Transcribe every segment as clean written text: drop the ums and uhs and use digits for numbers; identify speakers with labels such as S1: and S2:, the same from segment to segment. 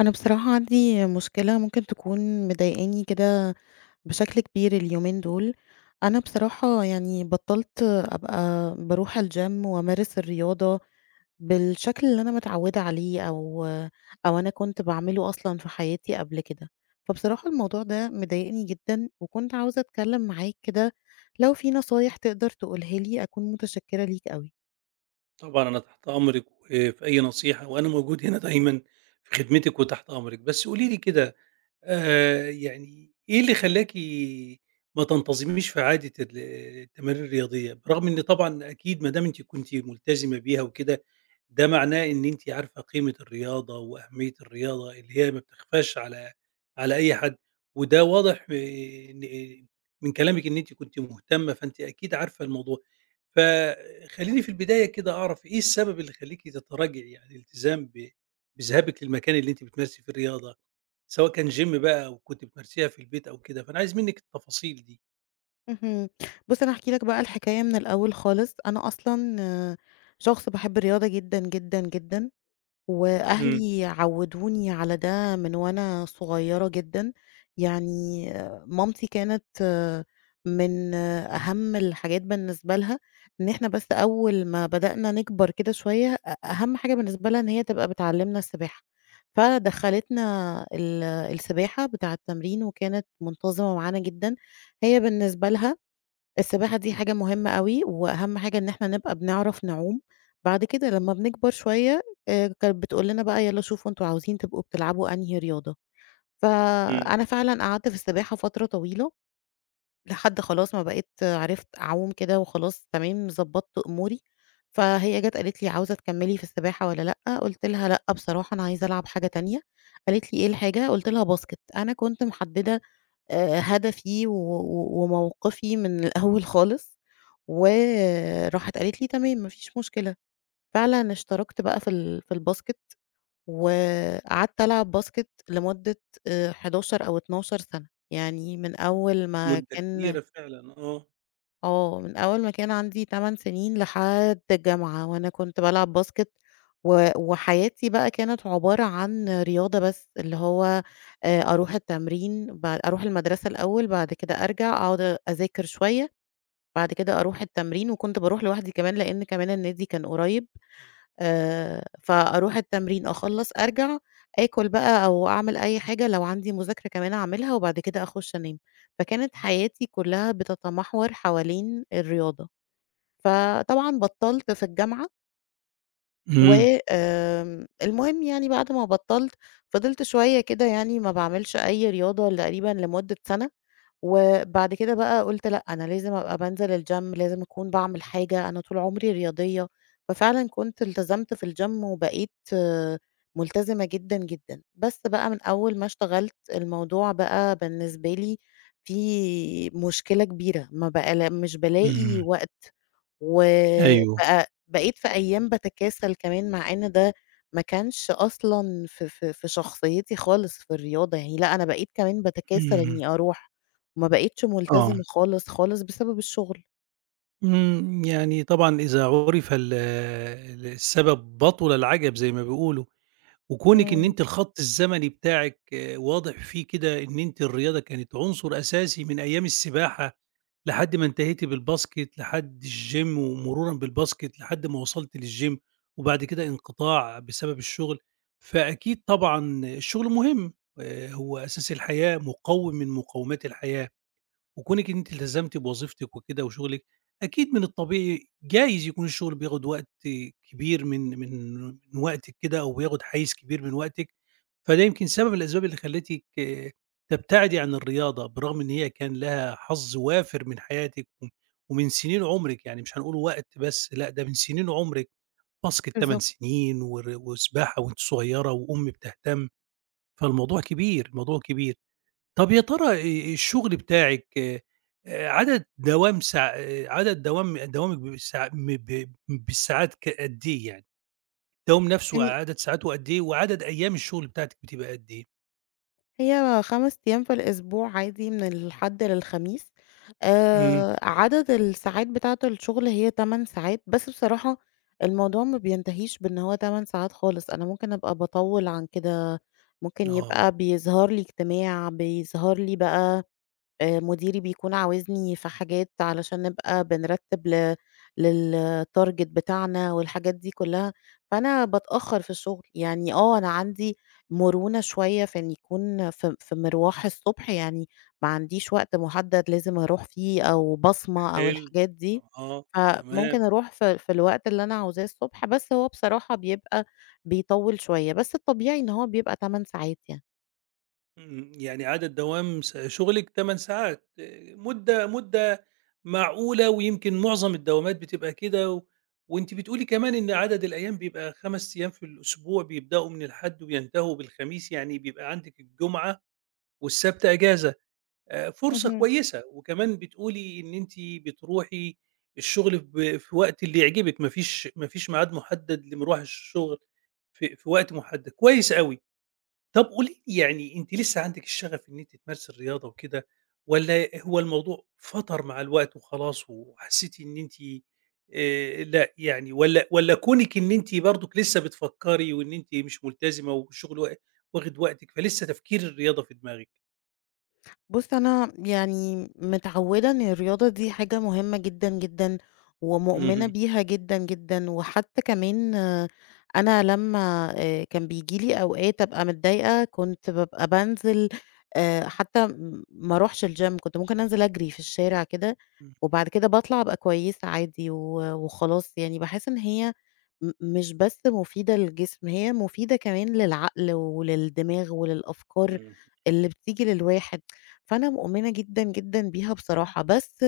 S1: أنا بصراحة عندي مشكلة ممكن تكون مضايقاني كده بشكل كبير اليومين دول. أنا بصراحة يعني بطلت أبقى بروح الجيم وأمارس الرياضة بالشكل اللي أنا متعودة عليه أو أنا كنت بعمله أصلا في حياتي قبل كده. فبصراحة الموضوع ده مضايقني جدا وكنت عاوزة أتكلم معاك كده، لو في نصايح تقدر تقولها لي أكون متشكرة ليك أوي.
S2: طبعًا أنا تحت أمرِك، وفي أي نصيحة وأنا موجود هنا دايمًا في خدمتِك وتحت أمرِك، بس قولي لي كده، يعني إيه اللي خلّاكِ ما تنتظميش في عادة التمارين الرياضية؟ برغم إن طبعًا أكيد ما دام أنتِ كنتِ ملتزمة بيها وكده، ده معناه إن أنتِ عارفة قيمة الرياضة وأهمية الرياضة اللي هي ما بتخفاش على أي حد، وده واضح. آه، إن إيه، من كلامِك إن أنتِ كنتِ مهتمة، فأنتِ أكيد عارفة الموضوع. فخلّيني في البداية كده أعرف إيه السبب اللي يخلّيكِ تتراجعي عن الالتزام بذهابِك للمكان اللي أنتِ بتمارسي فيه الرياضة؟ سواء كان gym بقى أو كنتِ بتمارسيها في البيت أو كده، فأنا عايز منِّك التفاصيل دي.
S1: اهم. بُص أنا هاحكي لك بقى الحكاية من الأول خالص، أنا أصلًا شخص باحب الرياضة جدًا، جدًا، جدًا،
S2: إمم.
S1: وأهلي عوّدوني على ده من وأنا صغيرة جدًا، يعني مامتي كانت من أهم الحاجات بالنسبة لها، إن إحنا بس أول ما بدأنا نكبر كده شوية أهم حاجة بالنسبة لها إن هي تبقى بتعلّمنا السباحة، فدخّلتنا السباحة بتاع التمرين وكانت منتظمة معانا جدًا، هي بالنسبة لها السباحة دي حاجة مهمة أوي، وأهم حاجة إن إحنا نبقى بنعرف نعوم. بعد كده لمّا بنكبر شوية كانت بتقول لنا بقى يالّا شوفوا أنتم عاوزين تبقوا بتلعبوا أنهي رياضة؟
S2: إمم.
S1: فأنا فعلًا قعدت في السباحة فترة طويلة، لحد خلاص ما بقيت عرفت أعوم كده وخلاص تمام ضبطت أموري، فهي جات قالت لي: "عاوزة تكمّلي في السباحة والّا لأ؟" قُلت لها: "لأ بصراحة أنا عايزة ألعب حاجة تانية." قالت لي: "إيه الحاجة؟" قُلت لها: "باسكت." أنا كنت محددة هدفي و و وموقفي من الأول خالص، وراحت قالت لي: "تمام ما فيش مشكلة." فعلًا اشتركت بقى في الباسكت، وقعدت ألعب باسكت لمدة 11 أو 12 سَنة، يعني
S2: مدة كبيرة فعلًا، آه.
S1: من أول ما كان عندي 8 سنين لحد الجامعة، وأنا كنت بالعب باسكت، وحياتي بقى كانت عبارة عن رياضة بس، اللي هو أروح التمرين، بعد أروح المدرسة الأول، بعد كده أرجع أقعد أذاكر شوية، بعد كده أروح التمرين، وكنت باروح لوحدي كمان لإن كمان النادي كان قريب. فأروح التمرين، أخلّص، أرجع، آكل بقى أو أعمل أي حاجة، لو عندي مذاكرة كمان أعملها، وبعد كده أخُش أنام. فكانت حياتي كلّها بتتمحور حوالين الرياضة. فطبعًا بطّلت في الجامعة. و
S2: إمم.
S1: آمم، المهم يعني بعد ما بطّلت، فضلت شوية كده يعني ما باعملش أي رياضة تقريبًا لمدة سَنة، وبعد كده بقى قُلت لأ، أنا لازم أبقى بانزل الGym، لازم أكون باعمل حاجة، أنا طول عمري رياضية، ففعلًا كنت التزمت في الGym وبقيت ملتزمة جدًا، جدًا. بس بقى من أول ما اشتغلت، الموضوع بقى بالنسبة لي فيه مشكلة كبيرة، ما بقى مش بالاقي
S2: إمم.
S1: وقت.
S2: أيوه.
S1: وبقى بقيت في أيام باتكاسل كمان مع إن ده ما كانش أصلًا في شخصيتي خالص في الرياضة يعني، لأ أنا بقيت كمان باتكاسل
S2: إمم.
S1: إني أروح، وما بقيتش
S2: آه.
S1: ملتزمة خالص، خالص بسبب الشغل.
S2: إمم. يعني طبعًا إذا عُرف السبب بطل العجب زي ما بيقولوا. وكونِك إن
S1: إمم،
S2: أنتِ الخط الزمني بتاعِك واضح فيه كده إن أنتِ الرياضة كانت عنصر أساسي من أيام السباحة لحد ما انتهيتِ بالباسكت، لحد الgym ومرورًا بالباسكت لحد ما وصلتِ للgym وبعد كده انقطاع بسبب الشغل، فأكيد طبعًا الشغل مهم، هو أساس الحياة، مقوِّم من مقومات الحياة. وكونِك إن أنتِ التزمتِ بوظيفتِك وكده وشغلِك، أكيد من الطبيعي جايز يكون الشغل بياخد وقت كبير من وقتِك كده أو بياخد حيّز كبير من وقتِك، فده يمكن سبب من الأسباب اللي خلّتِك تبتعدي عن الرياضة، برغم إن هي كان لها حظ وافر من حياتِك و ومن سنين عُمرِك، يعني مش هنقول وقت بس لأ، ده من سنين عُمرِك، باسكت 8
S1: بالضبط.
S2: سنين ور وسباحة وأنتِ صغيّرة وأم بتهتم، فالموضوع كبير، الموضوع كبير. طب يا ترى الشغل بتاعِك، آآ عدد دوام ساع عدد دوامِك بالساع م ب بالساعات قد إيه يعني؟ الدوام نفسه
S1: يعني
S2: عدد ساعاته قد إيه، وعدد أيام الشغل بتاعتِك بتبقى قد إيه؟
S1: هي 5 أيام في الأسبوع عادي من الحد للخميس،
S2: إمم،
S1: عدد الساعات بتاعة الشغل هي 8 ساعات، بس بصراحة الموضوع ما بينتهيش بإن هو 8 ساعات خالص، أنا ممكن أبقى باطوّل عن كده، ممكن
S2: آه.
S1: يبقى بيظهر لي اجتماع، بيظهر لي بقى مديري بيكون عاوزني في حاجات علشان نبقى بنرتّب للtarget بتاعنا والحاجات دي كلّها، فأنا باتأخّر في الشغل، يعني أنا عندي مرونة شوية في إن يكون في مِرواح الصبح، يعني ما عنديش وقت مُحدّد لازم أروح فيه أو بصمة أو
S2: حلو.
S1: الحاجات دي،
S2: آه. تمام.
S1: فممكن أروح في الوقت اللي أنا عاوزاه الصبح، بس هو بصراحة بيبقى بيطوّل شوية، بس الطبيعي إن هو بيبقى 8 ساعات يعني.
S2: إمم، يعني عدد دوام شغلِك 8 ساعات، مدة مدة معقولة ويمكن معظم الدوامات بتبقى كده، وأنتِ بتقولي كمان إن عدد الأيام بيبقى 5 أيام في الأسبوع بيبدأوا من الحد وبينتهوا بالخميس، يعني بيبقى عندِك الجمعة والسبت إجازة، فرصة
S1: اهم.
S2: كويسة، وكمان بتقولي إن أنتِ بتروحي الشغل في وقت اللي يعجبِك، ما فيش ميعاد محدد لمروح الشغل في وقت محدد، كويس أوي. طب قولي لي يعني أنتِ لسه عندِك الشغف إن أنتِ تمارسي الرياضة وكده، والّا هو الموضوع فَطَر مع الوقت وخلاص وحسيتِ إن أنتِ لأ يعني، والّا كونِك إن أنتِ برضُك لسه بتفكّري وإن أنتِ مش ملتزمة والشغل واخد وقتِك، فلسه تفكير الرياضة في دماغِك؟
S1: بُص أنا يعني متعوّدة إن الرياضة دي حاجة مهمة جدًا، جدًا، ومؤمنة
S2: اهم.
S1: بيها جدًا، جدًا، وحتى كمان أنا لمّا كان بييجي لي أوقات أبقى متضايقة كنت بابقى بانزل، حتى ما أروحش الgym كنت ممكن أنزل أجري في الشارع كده،
S2: إمم.
S1: وبعد كده باطلع أبقى كويسة عادي وخلاص يعني باحس إن هي مش بس مفيدة للجسم، هي مفيدة كمان للعقل وللدماغ وللأفكار
S2: إمم.
S1: اللي بتيجي للواحد. فأنا مؤمنة جدًا، جدًا بيها بصراحة، بس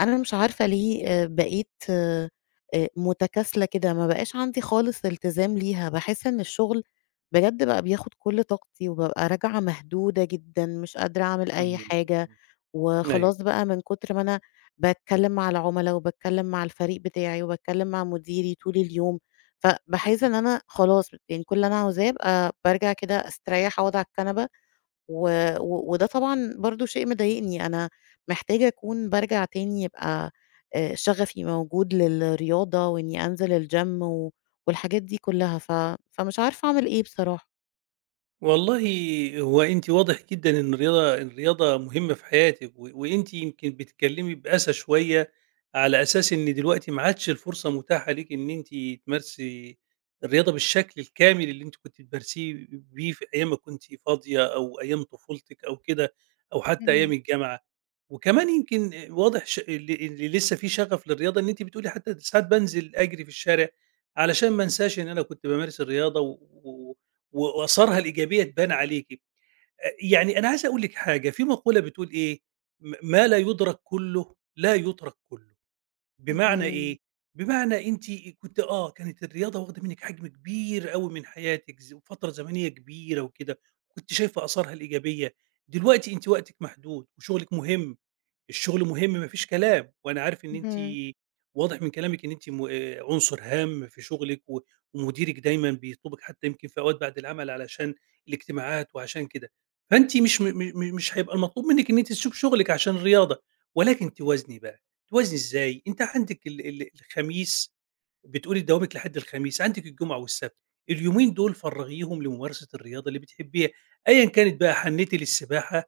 S1: أنا مش عارفة ليه بقيت متكاسلة كده، ما بقاش عندي خالص التزام ليها، باحس إن الشغل بجد بقى بياخد كل طاقتي، وبابقى راجعة مهدودة جدًا، مش قادرة أعمل أي
S2: إمم.
S1: حاجة،
S2: أيوه.
S1: وخلاص بقى من كتر ما أنا باتكلم مع العملا، وباتكلم مع الفريق بتاعي، وباتكلم مع مديري طول اليوم، فباحس إن أنا خلاص يعني كل اللي أنا عاوزاه أبقى بارجع كده أستريح أقعد على الكنبة، و و وده طبعًا برضه شيء مضايقني، أنا محتاجة أكون بارجع تاني يبقى شغفي موجود للرياضة، وإني أنزل الgym والحاجات دي كلّها، فمش عارفة أعمل إيه بصراحة.
S2: والله، هو أنتِ واضح جدًا إن الرياضة مهمة في حياتِك، وأنتِ يمكن بتتكلمي بأسى شوية على أساس إن دلوقتي ما عادش الفرصة متاحة ليكِ إن أنتِ تمارسي الرياضة بالشكل الكامل اللي أنتِ كنتِ بتمارسيه بيه في أيام ما كنتِ فاضية أو أيام طفولتِك أو كده، أو حتى أيام
S1: اهم،
S2: الجامعة. وكمان يمكن واضح ش ال اللي لسه في شغف للرياضة إن أنتِ بتقولي حتى ساعات بانزل أجري في الشارع علشان ما انساش إن أنا كنت بامارس الرياضة وآثارها الإيجابية تبان عليكِ. يعني أنا عايز أقول لِك حاجة، في مقولة بتقول إيه، "ما لا يُدرك كُلّه، لا يُترك كُلّه." بمعنى
S1: اهم،
S2: إيه، بمعنى أنتِ كنتِ آه، كانت الرياضة واخدة منِّك حجم كبير أوي من حياتِك فترة زمنية كبيرة وكده، كنتِ شايفة آثارها الإيجابية. دلوقتي أنتِ وقتِك محدود وشغلِك مهم. الشغل مهم ما فيش كلام، وأنا عارف إن أنتِ
S1: اهم،
S2: واضح من كلامِك إن أنتِ م عنصر هام في شغلِك ومديرِك دايمًا بيطلبِك حتى يمكن في أوقات بعد العمل علشان الاجتماعات وعشان كده، فأنتِ مش م م م مش هيبقى المطلوب منِك إن أنتِ تسيبي شغلِك عشان الرياضة، ولكن توازني بقى، توازني إزاي؟ أنتِ عندِك ال ال الخميس بتقولي دوامِك لحد الخميس، عندِك الجمعة والسبت، اليومين دول فرّغيهم لممارسة الرياضة اللي بتحبيها، أيًا كانت بقى. حنّيتِ للسباحة،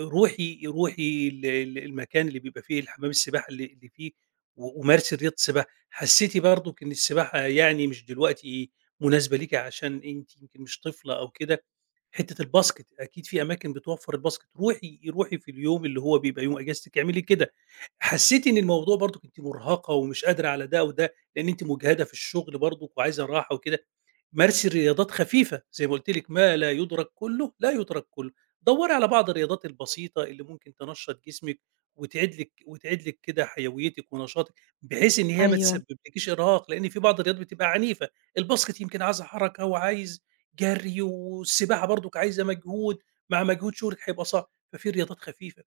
S2: روحي روحي المكان اللي بيبقى فيه الحمام السباحه اللي فيه، ومارسي رياضه السباحه. حسيتي برضو ان السباحه يعني مش دلوقتي مناسبه ليكي عشان انت يمكن مش طفله او كده، حته الباسكت اكيد في اماكن بتوفر الباسكت، روحي روحي في اليوم اللي هو بيبقى يوم اجازتك، اعملي كده. حسيتي ان الموضوع برضو كنت مرهقه ومش قادره على ده، وده لان انت مجهده في الشغل برضو وعايزه راحه وكده، مارسي رياضات خفيفة زي ما قُلت لِك، ما لا يُدرك كلّه لا يُترك كلّه، دوّري على بعض الرياضات البسيطة اللي ممكن تنشّط جسمِك وتعيد لِك كده حيويتِك ونشاطِك، بحيث إن هي ما
S1: أيوه.
S2: تسببلكيش إرهاق، لإن في بعض الرياضات بتبقى عنيفة، الباسكت يمكن عايزة حركة وعايز جري، والسباحة برضُك عايزة مجهود، مع مجهود شغلِك هيبقى صعب، ففي رياضات خفيفة.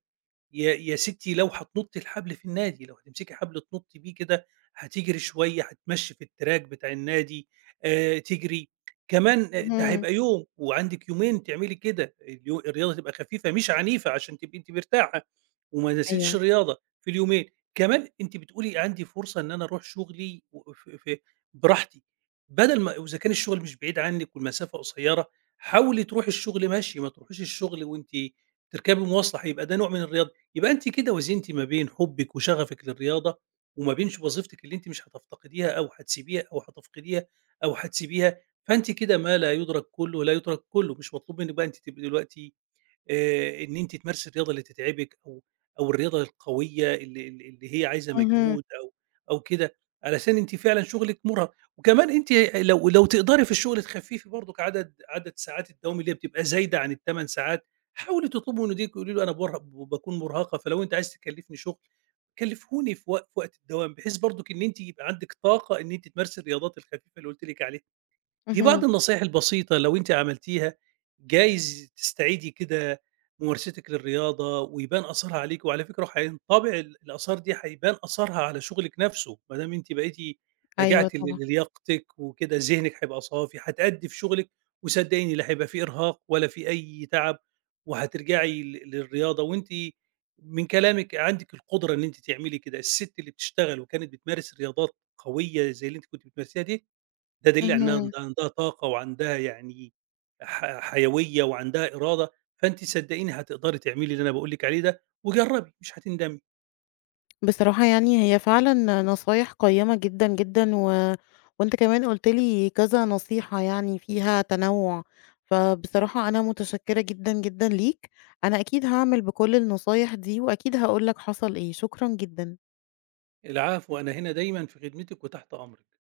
S2: يا يا ستّي لو هتنُطّي الحبل في النادي، لو هتمسكي حبل تنُطّي بيه كده، هتجري شوية، هتمشّي في الTrack بتاع النادي، تجري، كمان ده
S1: اهم،
S2: هيبقى يوم وعندِك يومين تعملي كده، الرياضة تبقى خفيفة مش عنيفة عشان تبقي أنتِ مرتاحة، وما نسيتيش
S1: أيوه.
S2: الرياضة في اليومين. كمان أنتِ بتقولي عندي فرصة إن أنا أروح شغلي و ف ف براحتي، بدل ما، وإذا كان الشغل مش بعيد عنِّك والمسافة قصيّرة، حاولي تروحي الشغل مَشْي، ما تروحيش الشغل وأنتِ بتركبي مواصلة، هيبقى ده نوع من الرياضة. يبقى أنتِ كده وزنتِ ما بين حُبِّك وشغفِك للرياضة، وما بين وظيفتِك اللي أنتِ مش هتفتقديها أو هتسيبيها أو هتفقديها أو هتسيبيها، فأنتِ كده ما لا يُدرك كُلّه لا يُترك كُلّه، مش مطلوب منِّك بقى أنتِ تبقي دلوقتي إن أنتِ تمارسي الرياضة اللي تتعبِك أو الرياضة القوية اللي اللي هي عايزة
S1: اهم،
S2: مجهود أو كده، علشان أنتِ فعلًا شغلِك مُرهق، وكمان أنتِ لو تقدري في الشغل تخفّفي برضك عدد ساعات الدوام اللي هي بتبقى زايدة عن ال8 ساعات، حاولي تطلبي من مديرِك، قولي له أنا بارهق، باكون مُرهقة، فلو أنت عايز تكلّفني شغل، كلّفهوني في وقت الدوام، بحيث برضك إن أنتِ يبقى عندِك طاقة إن أنتِ تمارسي الرياضات الخفيفة اللي قُلت لِك عليها. دي بعض
S1: اهم.
S2: النصايح البسيطة لو أنتِ عملتيها، جايز تستعيدي كده ممارستِك للرياضة ويبان أثرها عليكِ، وعلى فكرة هينطبع الآثار دي، هيبان أثرها على شغلِك نفسه، ما دام أنتِ بقيتِ
S1: أيوه
S2: رجعتِ
S1: طبعًا.
S2: للياقتِك وكده، ذهنِك هيبقى صافي، هتأدي في شغلِك وصدقيني لا هيبقى في إرهاق ولا في أي تعب، وهترجعي للرياضة، وأنتِ من كلامِك عندِك القدرة إن أنتِ تعملي كده، الست اللي بتشتغل وكانت بتمارس رياضات قوية زي اللي أنتِ كنتِ بتمارسيها دي، ده دليل على إنها
S1: اهم.
S2: عندها طاقة وعندها يعني حيوية وعندها إرادة، فأنتِ صدقيني هتقدري تعملي اللي أنا باقول لِك عليه ده، وجرّبي مش هتندمي.
S1: بصراحة يعني هي فعلًا نصايح قيّمة جدًا، جدًا وأنت كمان قُلت لي كذا نصيحة يعني فيها تنوُّع، فبصراحة أنا متشكّرة جدًا، جدًا ليك، أنا أكيد هاعمل بكل النصايح دي وأكيد هاقول لك حصل إيه، شكرًا جدًا.
S2: العفو، أنا هنا دايمًا في خدمتِك وتحت أمرِك.